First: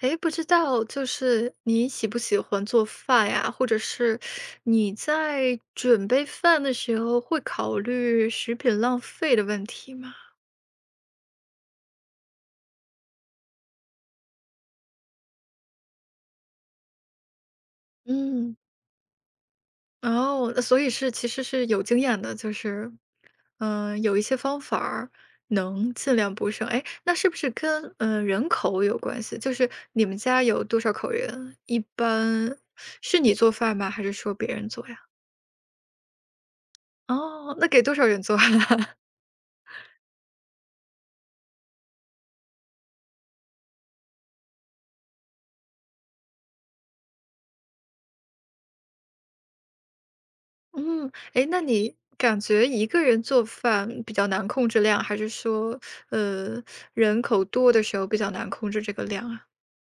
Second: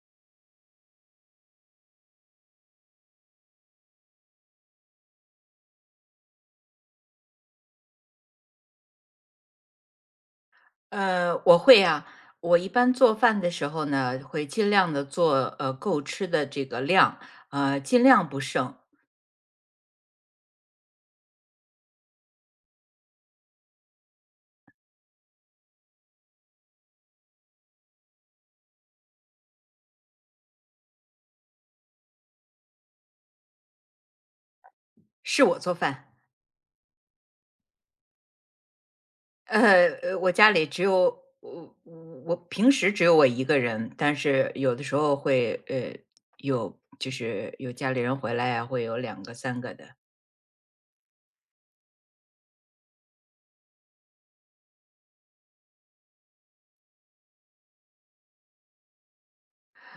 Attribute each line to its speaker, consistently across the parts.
Speaker 1: 诶，不知道就是你喜不喜欢做饭呀？或者是你在准备饭的时候会考虑食品浪费的问题吗？
Speaker 2: 我会啊。我一般做饭的时候呢，会尽量的做，够吃的这个量，尽量不
Speaker 1: 嗯。
Speaker 2: 剩，
Speaker 1: 哦，那所以是其实是有经验的，就是，嗯，有一些方法儿能尽量不剩。哎，那是不是跟，人口有关系？就是你们家有多少口人？一般是你做饭吗？还是说别人做呀？
Speaker 2: 是我做饭。
Speaker 1: 哦，那给多少人做
Speaker 2: 呃，我家里只有我平时只有我一个人，但是有的时候会，就是有家里人回来啊，会有两个、三个的。
Speaker 1: 嗯，哎，那你感觉一个人做饭比较难控制量，还是说，呃，人口多的时候比较难控制这个量啊？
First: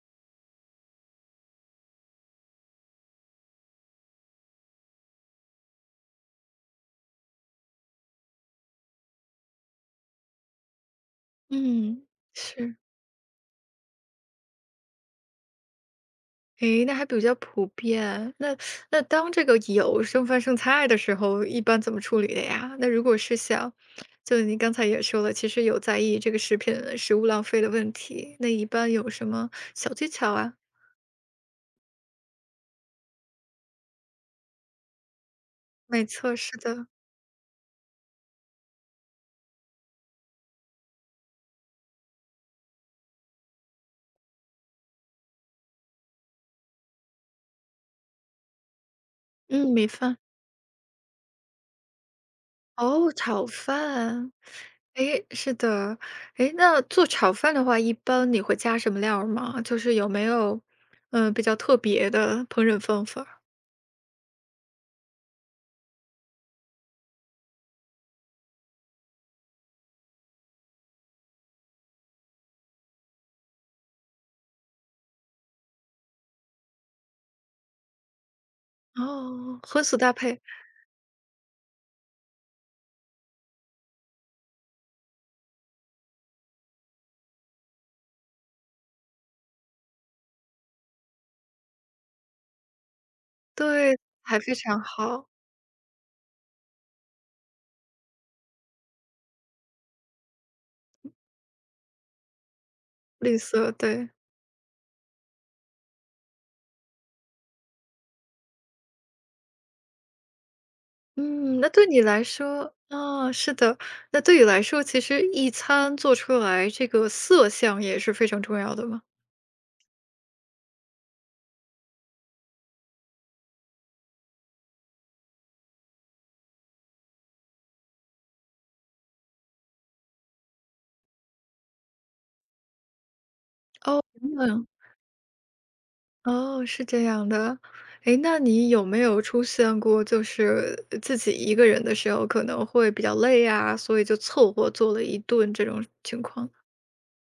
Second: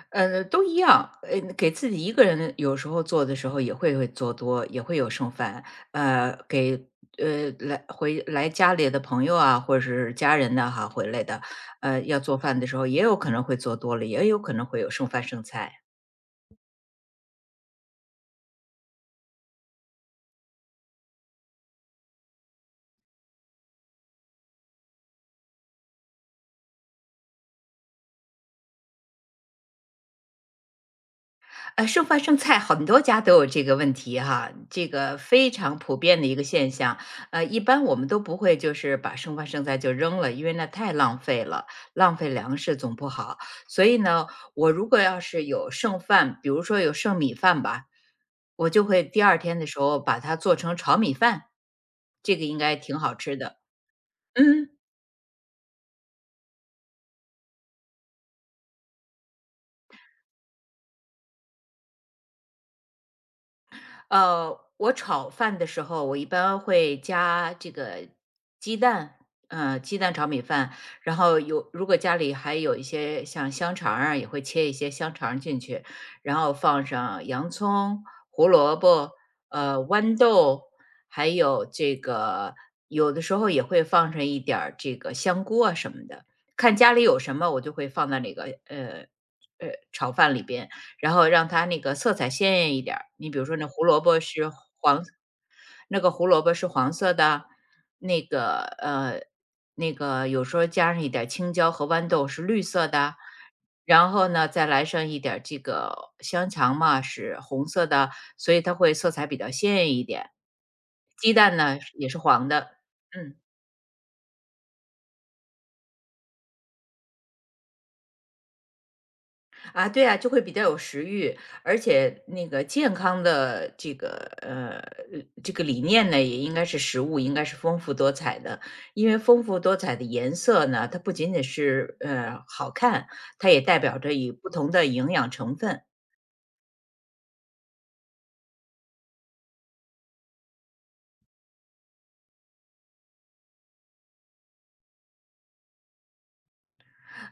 Speaker 2: 都一样，给自己一个人有时候做的时候也会做多，也会有剩饭。给回来家里的朋友啊，或者是家人呐哈回来的，
Speaker 1: 嗯。
Speaker 2: 要做饭的
Speaker 1: 是，
Speaker 2: 时候也有可能会做多了，也有可能会有剩饭剩菜。
Speaker 1: 诶，那还比较普遍。那当这个有剩饭剩菜的时候，一般怎么处理的呀？那如果是想就你刚才也说了，其实有在意这个食品食物浪费的问题，那一般有什么小技巧啊？
Speaker 2: 剩饭剩菜很多家都有这个问题哈，这个非常普
Speaker 1: 没
Speaker 2: 遍的一
Speaker 1: 错，
Speaker 2: 个
Speaker 1: 是
Speaker 2: 现
Speaker 1: 的。
Speaker 2: 象。一般我们都不会就是把剩饭剩菜就扔了，因为那太浪费了，浪费粮食总不好。所以呢，我如果要是有剩饭，比如说有剩米饭吧，我就会第二天的
Speaker 1: 嗯，
Speaker 2: 时
Speaker 1: 米
Speaker 2: 候
Speaker 1: 饭。
Speaker 2: 把它做成炒米饭，这个应该挺
Speaker 1: 哦，
Speaker 2: 好吃
Speaker 1: 炒
Speaker 2: 的。
Speaker 1: 饭。
Speaker 2: 嗯。
Speaker 1: 诶，是的。诶，那做炒饭的话，一般你会加什么料儿吗？就是有没有，嗯，比较特别的烹饪方法儿。
Speaker 2: 我炒饭的时候，我一般会加这个鸡蛋，鸡蛋炒米饭。然后如果家里还有一些像香肠儿啊，也会切一些香肠儿进去，然后放上洋葱、胡萝卜、
Speaker 1: 哦，荤素搭
Speaker 2: 豌
Speaker 1: 配。
Speaker 2: 豆，还有这个有的时候也会放上一点儿这个香菇啊什么的。看家里有什么，我就会放在那个炒饭里边。然后让它那个色彩鲜艳一点儿。你比如说那胡
Speaker 1: 对，
Speaker 2: 萝卜
Speaker 1: 还
Speaker 2: 是
Speaker 1: 非常
Speaker 2: 黄
Speaker 1: 好。
Speaker 2: 那个胡萝卜是黄色的，那个呃，那个有时候加上一点儿青椒和豌豆是绿色的，
Speaker 1: 绿色，对。
Speaker 2: 然后呢，再来上一点儿这个香肠嘛，是红色的，所以它会色彩比较鲜艳一点。鸡蛋
Speaker 1: 嗯，那
Speaker 2: 呢，
Speaker 1: 对你
Speaker 2: 也是
Speaker 1: 来
Speaker 2: 黄的，
Speaker 1: 说啊，
Speaker 2: 嗯。
Speaker 1: 是的。那对你来说，其实一餐做出来这个色相也是非常重要的嘛？
Speaker 2: 啊，对啊，就会比较有食欲，而且那个健康的这个呃这个理念呢，也应该是食物应该是丰富多彩的，因为丰富多彩的颜色呢，它不仅仅是好看，它也代表
Speaker 1: 哦，
Speaker 2: 着以不同的营养成分。
Speaker 1: 哦，是这样的。诶，那你有没有出现过，就是自己一个人的时候可能会比较累啊，所以就凑合做了一顿这种情况？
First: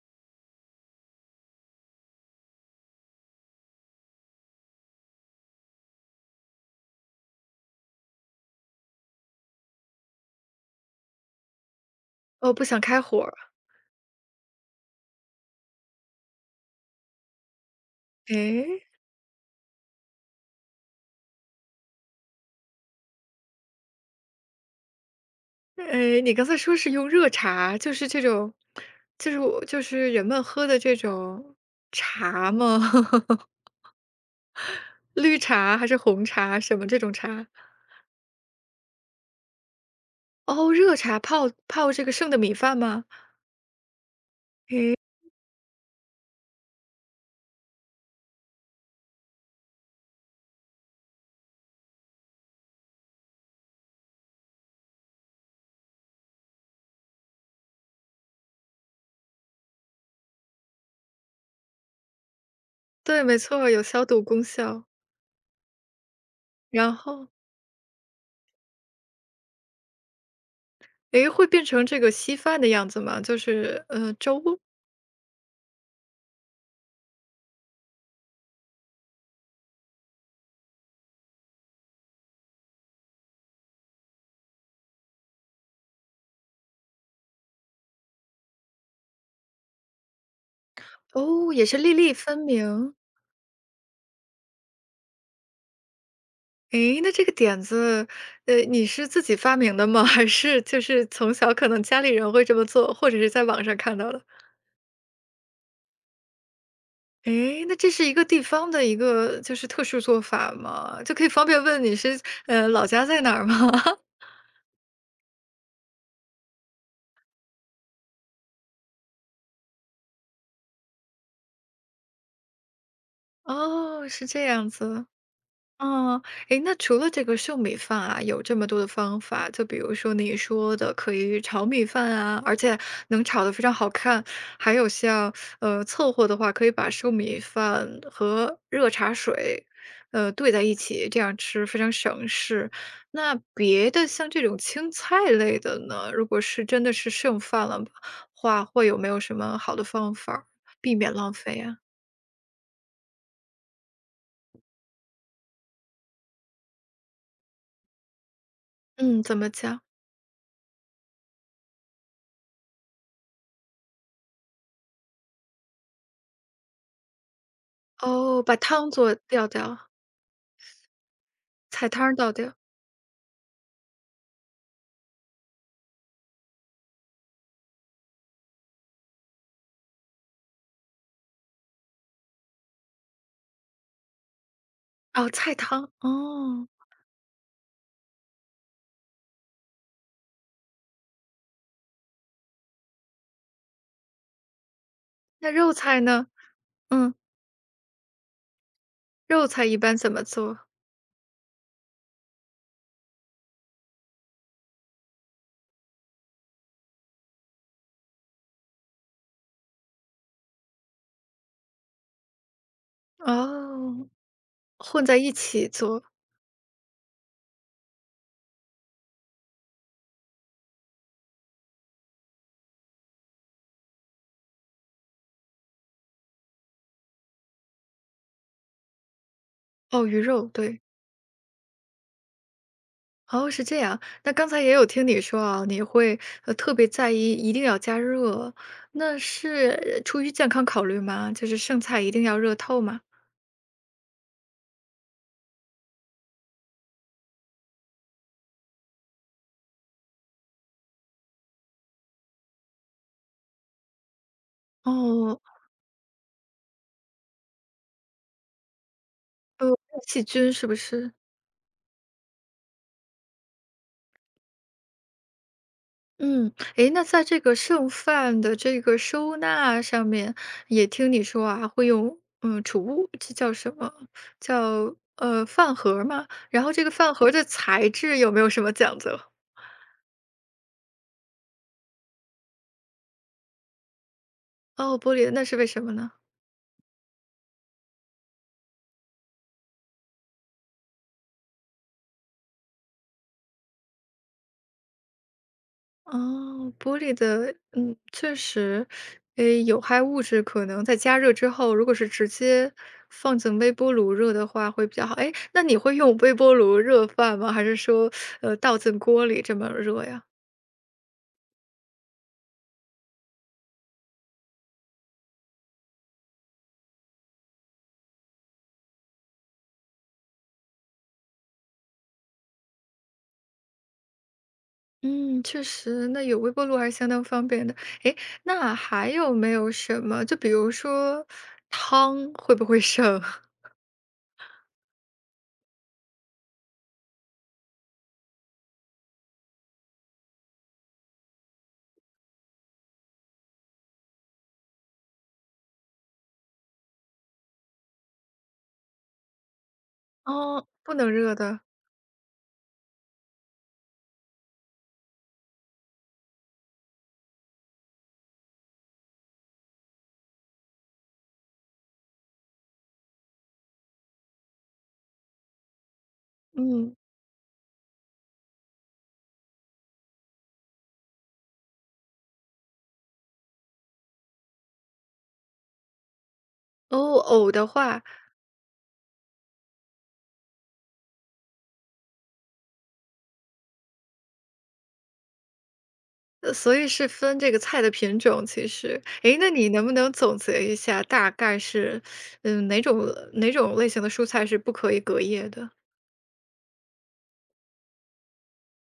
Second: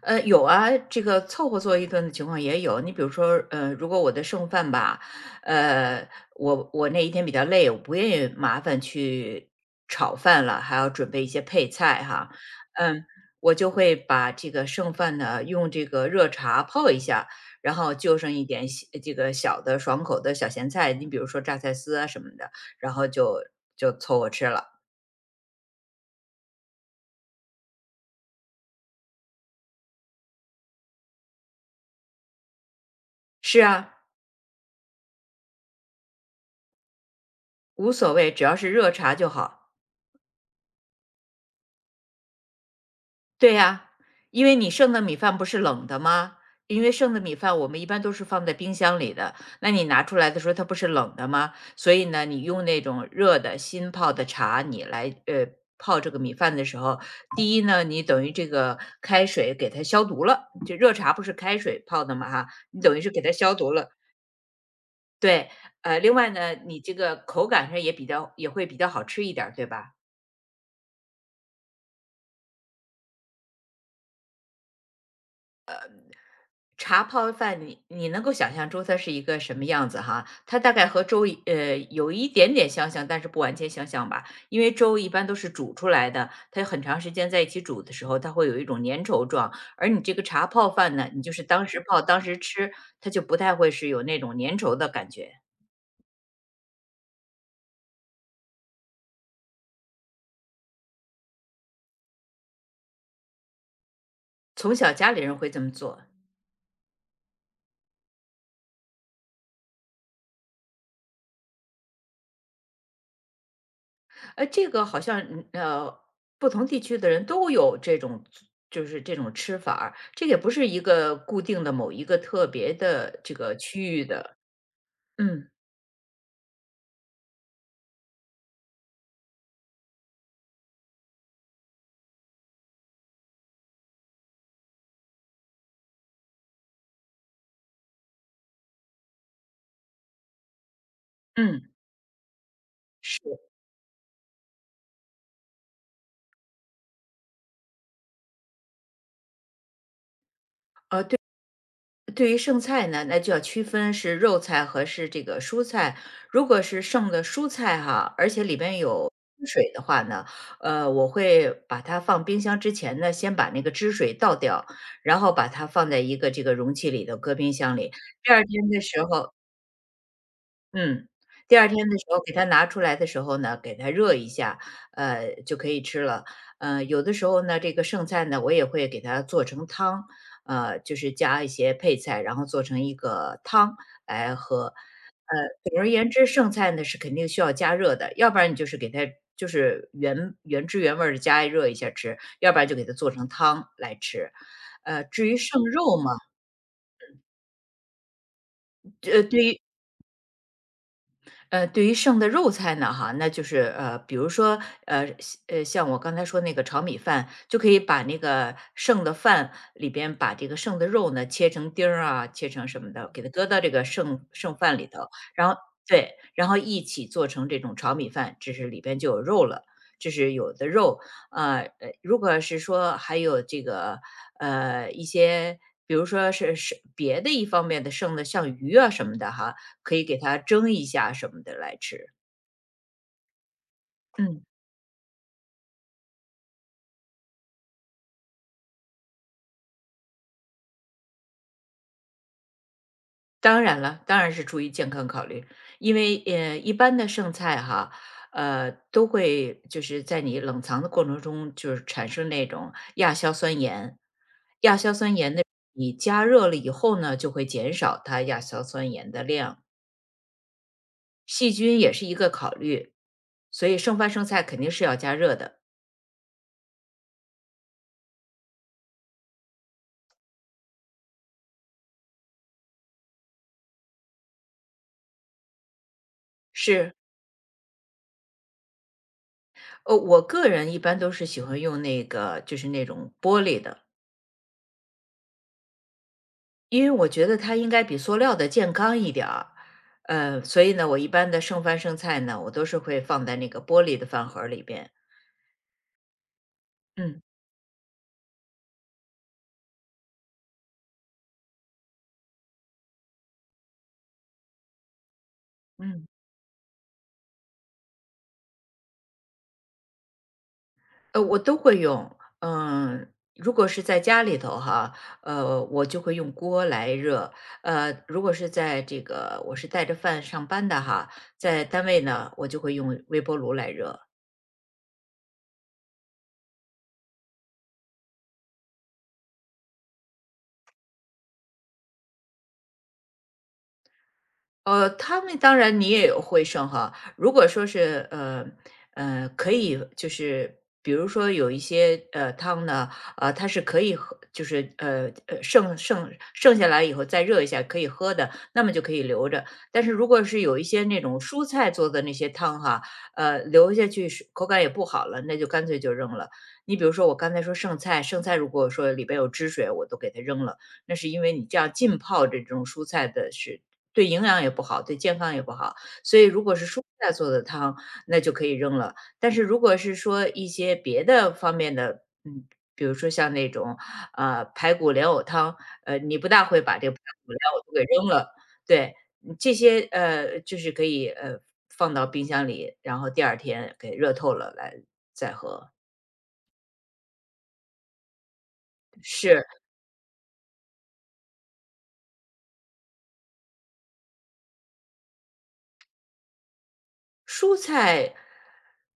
Speaker 2: 有啊，这个凑合做一顿的情况也有。你比如说，如果我的剩饭吧，呃，我那一天比较累，我不愿意麻烦去炒饭了，还要准备一些配菜哈，
Speaker 1: 哦，不想开
Speaker 2: 嗯，
Speaker 1: 火儿。
Speaker 2: 我就会把这个剩饭呢，用这个热茶泡一下，然后就剩一点
Speaker 1: 诶，
Speaker 2: 小这个小的爽口的小咸菜，你比如说榨菜丝啊什么的，然后就凑合吃了。
Speaker 1: 诶，你刚才说是用热茶，就是这种，就是我就是人们喝的这种茶吗？
Speaker 2: 是 啊，
Speaker 1: 绿茶还是红茶？什么这种茶？
Speaker 2: 无所谓，只要是热茶就好。
Speaker 1: 哦，热茶泡泡这个剩的米饭吗？
Speaker 2: 对呀，因为你剩的米饭不是冷的吗？因为剩的米饭我们一般都是放在冰箱里的，那你拿出来的时候它不是冷的吗？所以呢，你用那种热的新泡的茶，你来泡这个米饭的时候，第一呢，你等于这个开水给它消毒了，就热茶不是开水泡的嘛哈，你等于是给
Speaker 1: 对，
Speaker 2: 它
Speaker 1: 没
Speaker 2: 消
Speaker 1: 错，
Speaker 2: 毒
Speaker 1: 有
Speaker 2: 了。
Speaker 1: 消毒功效。
Speaker 2: 对，另外呢，你
Speaker 1: 然
Speaker 2: 这个
Speaker 1: 后
Speaker 2: 口感上也比较也会比较好吃一点儿，对吧？
Speaker 1: 诶，会变成这个稀饭的样子吗？就是，粥？
Speaker 2: 茶泡饭你能够想象出它是一个什么样子哈？它大概和粥有一点点相像，但是不完全相像吧。因为粥一般都是煮出来的，它很长时间在一起煮的时候，它会有一种粘稠状。而你这个茶泡饭呢，你就是
Speaker 1: 哦，也
Speaker 2: 当
Speaker 1: 是
Speaker 2: 时
Speaker 1: 粒
Speaker 2: 泡
Speaker 1: 粒
Speaker 2: 当
Speaker 1: 分
Speaker 2: 时吃，
Speaker 1: 明。
Speaker 2: 它就不太会是有那种粘稠的感觉。
Speaker 1: 诶，那这个点子，你是自己发明的吗？还是就是从小可能家里人会这么做，或者是在网上看到的？
Speaker 2: 从小家里人会这么做。
Speaker 1: 诶，那这是一个地方的一个就是特殊做法吗？就可以方便问你是，老家在哪儿吗？
Speaker 2: 哎，这个好像不同地区的人都有这种，就是这种吃法儿，这也不是一个固定的某一个特别的这个区域
Speaker 1: 哦，是
Speaker 2: 的。
Speaker 1: 这样子。
Speaker 2: 嗯
Speaker 1: 哦，诶，那除了这个剩米饭啊，有这么多的方法，就比如说你说的可以炒米饭啊，而且能炒得非常好看，还有像凑合的话，可以把剩米饭和热茶水兑在一起，这样
Speaker 2: 嗯，
Speaker 1: 吃非常省事。那
Speaker 2: 是。
Speaker 1: 别的像这种青菜类的呢，如果是真的是剩饭了话，会有没有什么好的方法儿避免浪费啊？
Speaker 2: 对于剩菜呢，那就要区分是肉菜和是这个蔬菜。如果是剩的蔬菜哈，而且里边有
Speaker 1: 嗯，怎
Speaker 2: 汁
Speaker 1: 么
Speaker 2: 水
Speaker 1: 讲？
Speaker 2: 的话呢，我会把它放冰箱之前呢，先把那个汁水倒掉，然后把它放在一个这个容器里头，搁冰箱里。第
Speaker 1: 哦，
Speaker 2: 二
Speaker 1: 把
Speaker 2: 天的
Speaker 1: 汤
Speaker 2: 时
Speaker 1: 做
Speaker 2: 候
Speaker 1: 掉。
Speaker 2: 嗯，第二天
Speaker 1: 菜
Speaker 2: 的
Speaker 1: 汤
Speaker 2: 时
Speaker 1: 儿
Speaker 2: 候
Speaker 1: 倒
Speaker 2: 给它
Speaker 1: 掉。
Speaker 2: 拿出来的时候呢，给它热一下，就可以吃了。有的时候呢，这个剩菜呢，我也会给它做成汤，就是加一些配菜，然后做成一个汤来喝。
Speaker 1: 哦，菜
Speaker 2: 总
Speaker 1: 汤，
Speaker 2: 而言之，剩
Speaker 1: 哦，
Speaker 2: 菜呢是肯定需要加热的，要不然你就是给它就是原原汁原味的加热一下吃，要不然就给它做成汤来吃。至于
Speaker 1: 那
Speaker 2: 剩
Speaker 1: 肉
Speaker 2: 肉
Speaker 1: 菜
Speaker 2: 嘛，
Speaker 1: 呢？嗯，
Speaker 2: 呃，
Speaker 1: 肉
Speaker 2: 对于
Speaker 1: 菜一般怎么做？
Speaker 2: 呃，对于剩的肉菜呢，哈，那就是比如说呃像我刚才说那个炒米饭，就可以把那个剩的饭里边把这个剩的肉呢切成丁儿啊，切成什么的，给它搁到这个
Speaker 1: 哦，
Speaker 2: 剩饭里
Speaker 1: 混
Speaker 2: 头，
Speaker 1: 在一
Speaker 2: 然后
Speaker 1: 起做。
Speaker 2: 对，然后一起做成这种炒米饭，这是里边就有肉了，这是有的肉。如果是说还有这个一些。比如说是别的一方面的剩的，像鱼啊什么的哈，可以
Speaker 1: 哦，
Speaker 2: 给
Speaker 1: 鱼
Speaker 2: 它
Speaker 1: 肉，
Speaker 2: 蒸
Speaker 1: 对。
Speaker 2: 一下什么的来吃。
Speaker 1: 哦，是这样。那
Speaker 2: 嗯。
Speaker 1: 刚才也有听你说啊，你会，特别在意一定要加热，那是出于健康考虑吗？就是剩菜一定要热透吗？
Speaker 2: 当然了，当然是出于健康考虑，因为，一般的剩菜哈，都会就是在你冷藏的过程中，就是产生那种亚硝酸盐。亚硝酸盐
Speaker 1: 哦，
Speaker 2: 的你加热了以后呢，就会减少它亚硝酸盐的量。
Speaker 1: 呃，细菌是不是？
Speaker 2: 细菌也是一个考虑，所以剩饭剩菜肯定是要加热的。
Speaker 1: 嗯，诶，那在这个剩饭的这个收纳上面，也听你说啊，会用嗯储物，这叫什么？叫饭盒儿吗？然后这个
Speaker 2: 是，
Speaker 1: 饭盒儿的材质有没有什么讲究？
Speaker 2: 我个人一般都是喜欢用那个就是那种玻璃的。
Speaker 1: 哦，玻璃的，那是为什么呢？
Speaker 2: 因为我觉得它应该比塑料的健康一点儿，所以呢，我一般的剩饭剩菜呢，我都是会放在那个玻璃的饭盒儿里边。
Speaker 1: 哦，玻璃
Speaker 2: 嗯
Speaker 1: 的，嗯，确实。诶，有害物质可能在加热之后，如果是直接放进微波炉热的话，会比较好。诶，那你会
Speaker 2: 嗯，
Speaker 1: 用微波炉热饭吗？还是说倒进锅里这么热呀？
Speaker 2: 我都会用。嗯，如果是在家里头哈，我就会用锅来热。如果是在这个我是带着饭上班的哈，在单位呢，我就会用微波炉来热。
Speaker 1: 嗯，确实，那有微波炉还是相当方便的。诶，那还有没有什么？就比如说汤会不会剩？
Speaker 2: 他们当然你也有会剩哈。如果说是可以就是比如说有一些汤呢，它是可以喝，就是剩下来以后再热一下可以喝的，那么就可以留着。但是如果是有一
Speaker 1: 哦。
Speaker 2: 些
Speaker 1: 不
Speaker 2: 那
Speaker 1: 能
Speaker 2: 种
Speaker 1: 热
Speaker 2: 蔬
Speaker 1: 的，
Speaker 2: 菜做的那些汤哈，留下去是口感也不好了，那就干脆就扔了。你比如说我刚才说剩菜，剩菜如果说里边有汁水，我都给它扔了。那是因为你这样浸泡着这种蔬菜的是对营养也不好，对健康也不好。所以如果是蔬
Speaker 1: 嗯，
Speaker 2: 菜做的汤，那就可以扔了。但是如果是说一些别的方面的，比如说像那种，排骨莲藕汤，你不大会把这个排
Speaker 1: 哦，
Speaker 2: 骨莲
Speaker 1: 藕
Speaker 2: 藕
Speaker 1: 的
Speaker 2: 都给
Speaker 1: 话，
Speaker 2: 扔了。对，这些，就是可以，放到冰箱里，然后第二天给热透了来再喝，
Speaker 1: 所以是分这个菜的品种，其实。诶，
Speaker 2: 是。
Speaker 1: 那你能不能总结一下，大概是，嗯，哪种类型的蔬菜是不可以隔夜的？
Speaker 2: 蔬菜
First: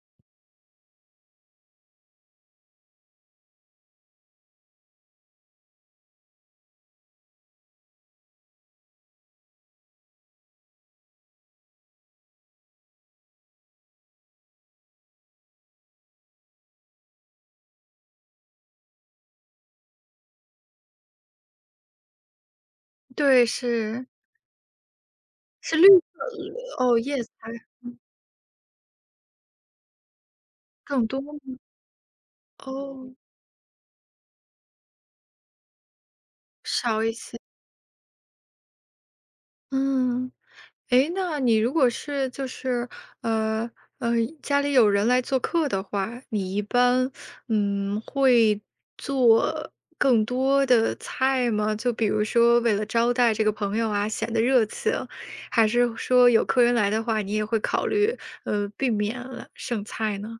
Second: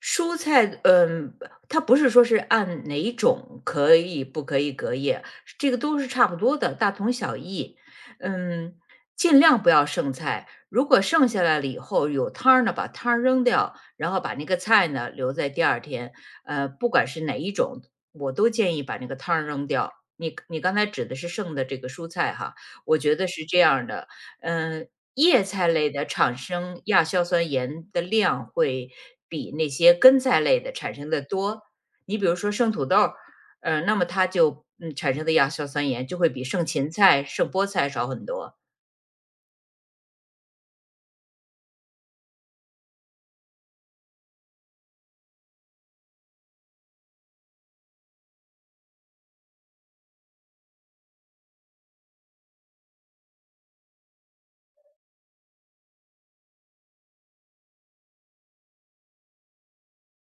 Speaker 2: 蔬菜，它不是说是按哪种可以不可以隔夜，这个都是差不多的，大同小异。嗯，尽量不要剩菜，如果剩下来了以后有汤儿呢，把汤儿扔掉，然后把那个菜呢留在第二天。不管是哪一种，我都建议把那个汤儿扔掉。你刚才指的是剩的这个蔬菜哈，我觉得
Speaker 1: 对，
Speaker 2: 是这样儿
Speaker 1: 是，
Speaker 2: 的。嗯、叶菜
Speaker 1: 是绿
Speaker 2: 类的产
Speaker 1: 色，
Speaker 2: 生
Speaker 1: 哦，
Speaker 2: 亚
Speaker 1: 叶
Speaker 2: 硝
Speaker 1: 菜
Speaker 2: 酸盐的量会比那些根菜类的产
Speaker 1: 更
Speaker 2: 生
Speaker 1: 多
Speaker 2: 的
Speaker 1: 吗？
Speaker 2: 多。你比如说生土豆
Speaker 1: 哦，
Speaker 2: 儿，那么它就产生的亚硝酸盐就会比剩芹
Speaker 1: 少一
Speaker 2: 菜、
Speaker 1: 些，
Speaker 2: 剩菠菜少很多。
Speaker 1: 嗯。诶，那你如果是就是，呃，呃，家里有人来做客的话，你一般，嗯，会做更多的菜吗？就比如说为了招待这个朋友啊，显得热情，还是说有客人来的话，你也会考虑，避免了剩菜呢？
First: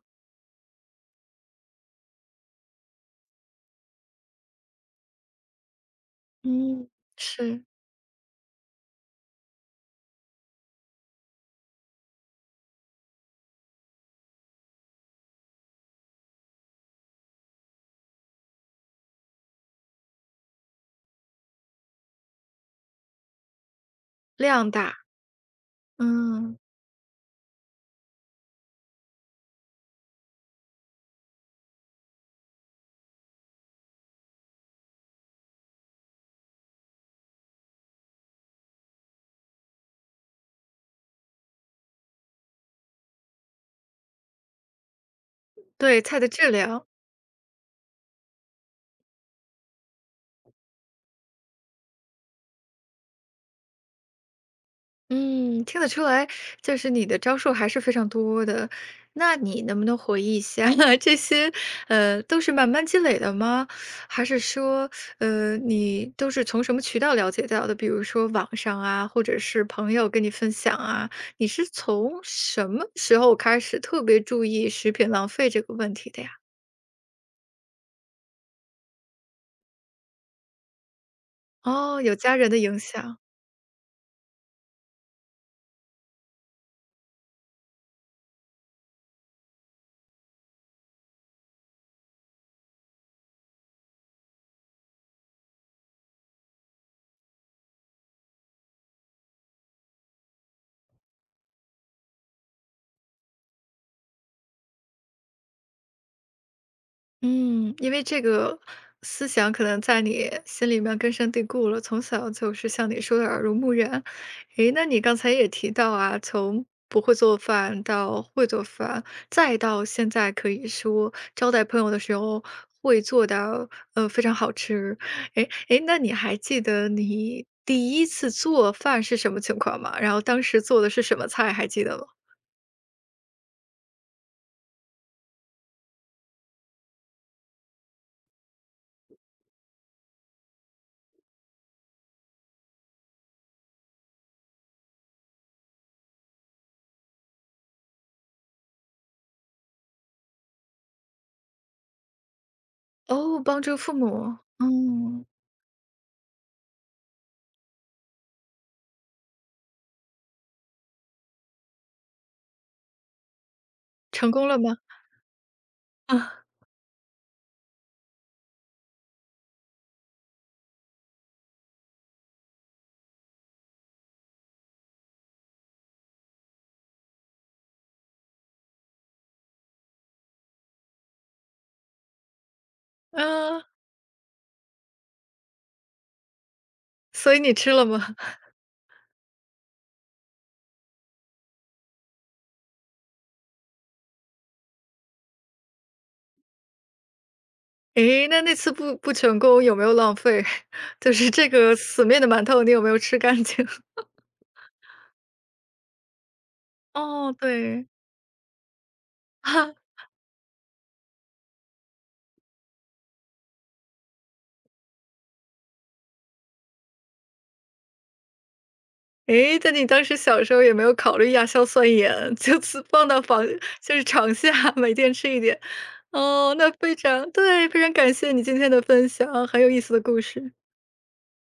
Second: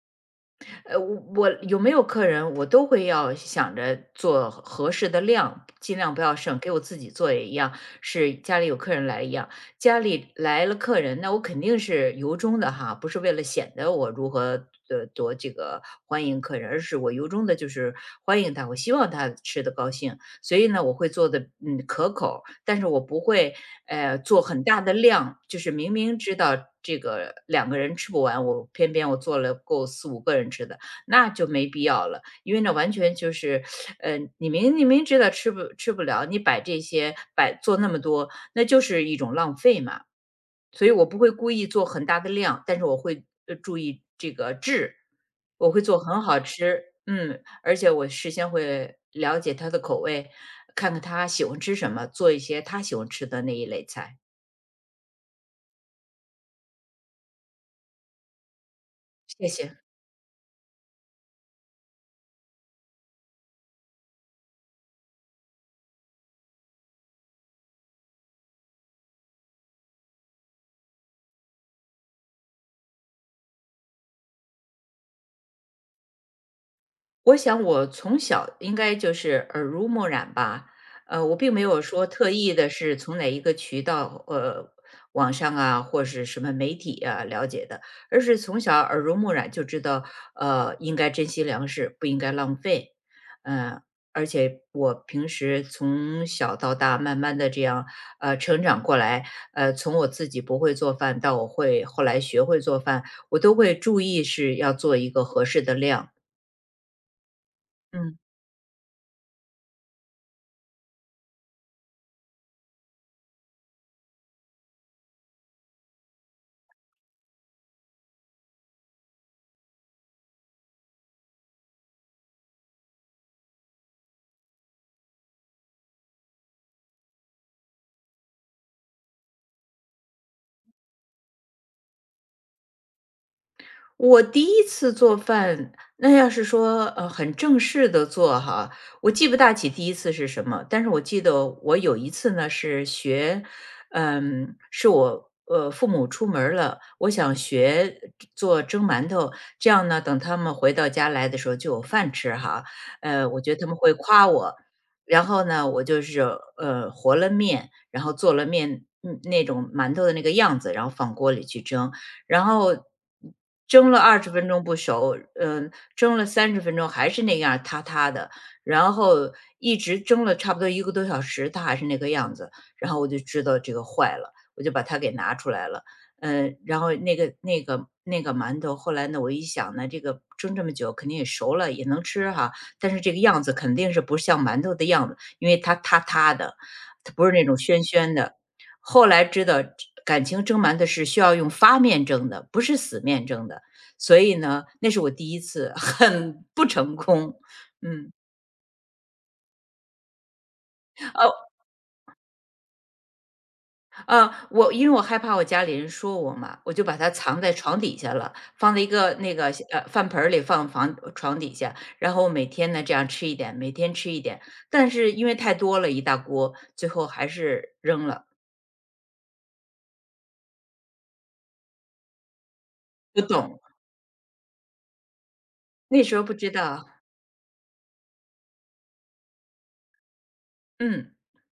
Speaker 2: 我有没有客人，我都会要想着做合适的量，尽量不要剩，给我
Speaker 1: 嗯，
Speaker 2: 自己做也一
Speaker 1: 是。
Speaker 2: 样，是家里有客人来一样。家里来了客人，那我肯定是由衷的哈，不是为了显得我如何多这个欢迎客人，而是我由衷的就是欢迎他，我希望他吃的高兴，所以呢，我会做的可口，但是我不会做很
Speaker 1: 量
Speaker 2: 大的
Speaker 1: 大，
Speaker 2: 量，就是明明知道
Speaker 1: 嗯，
Speaker 2: 这个两个人吃不完，我偏偏我做了够四五个人吃的。那就没必要了，因为那完全就是，你明知道吃不了，你摆这些，摆做那么多，那就是一种浪费嘛。所以我不会故意做很大的量，但是我会，注意这个质，我会做
Speaker 1: 对，菜
Speaker 2: 很
Speaker 1: 的
Speaker 2: 好
Speaker 1: 质
Speaker 2: 吃，
Speaker 1: 量。
Speaker 2: 而且我事先会了解他的口味，看看他喜欢吃什么，做一些他喜欢吃的那一类菜。
Speaker 1: 嗯，听得出来，就是你的招数还是非常多的。那
Speaker 2: 谢
Speaker 1: 你能
Speaker 2: 谢。
Speaker 1: 不能回忆一下 这些，都是慢慢积累的吗？还是说，你都是从什么渠道了解到的？比如说网上啊，或者是朋友跟你分享啊，你是从什么时候开始特别注意食品浪费这个问题的呀？
Speaker 2: 我想我从小应该就是耳濡目染吧，我并没有
Speaker 1: 哦，
Speaker 2: 说
Speaker 1: 有
Speaker 2: 特
Speaker 1: 家人
Speaker 2: 意
Speaker 1: 的
Speaker 2: 的
Speaker 1: 影
Speaker 2: 是
Speaker 1: 响。
Speaker 2: 从哪一个渠道，网上啊，或是什么媒体啊了解的，而是从小耳濡目染就知道，应该珍惜粮食，不应该浪费。嗯，而且我平时从小到大慢慢的这样，成长过来，从我自己不会做饭到我会后来学会做饭，我都会注意是要做一个合适的量。
Speaker 1: 嗯，因为
Speaker 2: 嗯。
Speaker 1: 这个思想可能在你心里面根深蒂固了，从小就是像你说的耳濡目染。诶，那你刚才也提到啊，从不会做饭到会做饭，再到现在可以说招待朋友的时候会做到，非常好吃。诶诶，那你还记得你第一次做饭是什么情况吗？然后当时做的是什么菜，还记得吗？
Speaker 2: 我第一次做饭，那要是说，很正式的做哈，我记不大起第一次是什么，但是我记得我有一次呢，是我，父母出门儿了，我想学做蒸馒头，这样呢，等他们回到家来的时候就有饭吃哈。
Speaker 1: 哦，
Speaker 2: 我觉
Speaker 1: 帮
Speaker 2: 得他们
Speaker 1: 助父
Speaker 2: 会夸
Speaker 1: 母，
Speaker 2: 我，然
Speaker 1: 嗯，
Speaker 2: 后呢，我就是，和了面，然后做了面，那种馒头的那个样子，然后放锅里去蒸。然后蒸了二
Speaker 1: 成
Speaker 2: 十
Speaker 1: 功
Speaker 2: 分
Speaker 1: 了
Speaker 2: 钟不
Speaker 1: 吗？
Speaker 2: 熟，蒸了
Speaker 1: 啊，
Speaker 2: 30分钟还是那样儿塌塌的，然后一直蒸了差不多一个多小时，它还是那个样子，然后我就知道这个坏了，我就把它给拿出来了。然后那个馒头，后来呢，我一想呢，这个蒸这么久肯定也熟了，也能吃哈，但是这个样子
Speaker 1: 嗯。
Speaker 2: 肯定是不像馒头的样子，因为它塌塌的，它不是
Speaker 1: 所以
Speaker 2: 那
Speaker 1: 你
Speaker 2: 种
Speaker 1: 吃
Speaker 2: 暄
Speaker 1: 了吗？
Speaker 2: 暄的。后来知道感情蒸馒头是需要用发面蒸的，不是死面蒸的，所以呢，那是我第一次 很不成功。嗯，
Speaker 1: 诶，那那次不成功有没有浪费？就是
Speaker 2: 哦，
Speaker 1: 这个死面的馒头，你有没有吃干净？
Speaker 2: 啊，我因为我害怕我家里人说我嘛，我就把它
Speaker 1: 哦，
Speaker 2: 藏在床
Speaker 1: 对，
Speaker 2: 底下了，放在一个 那个
Speaker 1: 啊，
Speaker 2: 饭盆儿里放床底下，然后每天呢这样吃一点，每天吃一点。但是因为太多了一大锅，最后还是扔了，
Speaker 1: 诶，但你当时小时候也没有考虑亚硝酸盐，就此放到
Speaker 2: 不
Speaker 1: 房
Speaker 2: 懂，
Speaker 1: 就是床下，每天吃一点。
Speaker 2: 那时候不知
Speaker 1: 哦，那
Speaker 2: 道，
Speaker 1: 非常对，非常感谢你今天的分享，很有意思的故事。
Speaker 2: 嗯。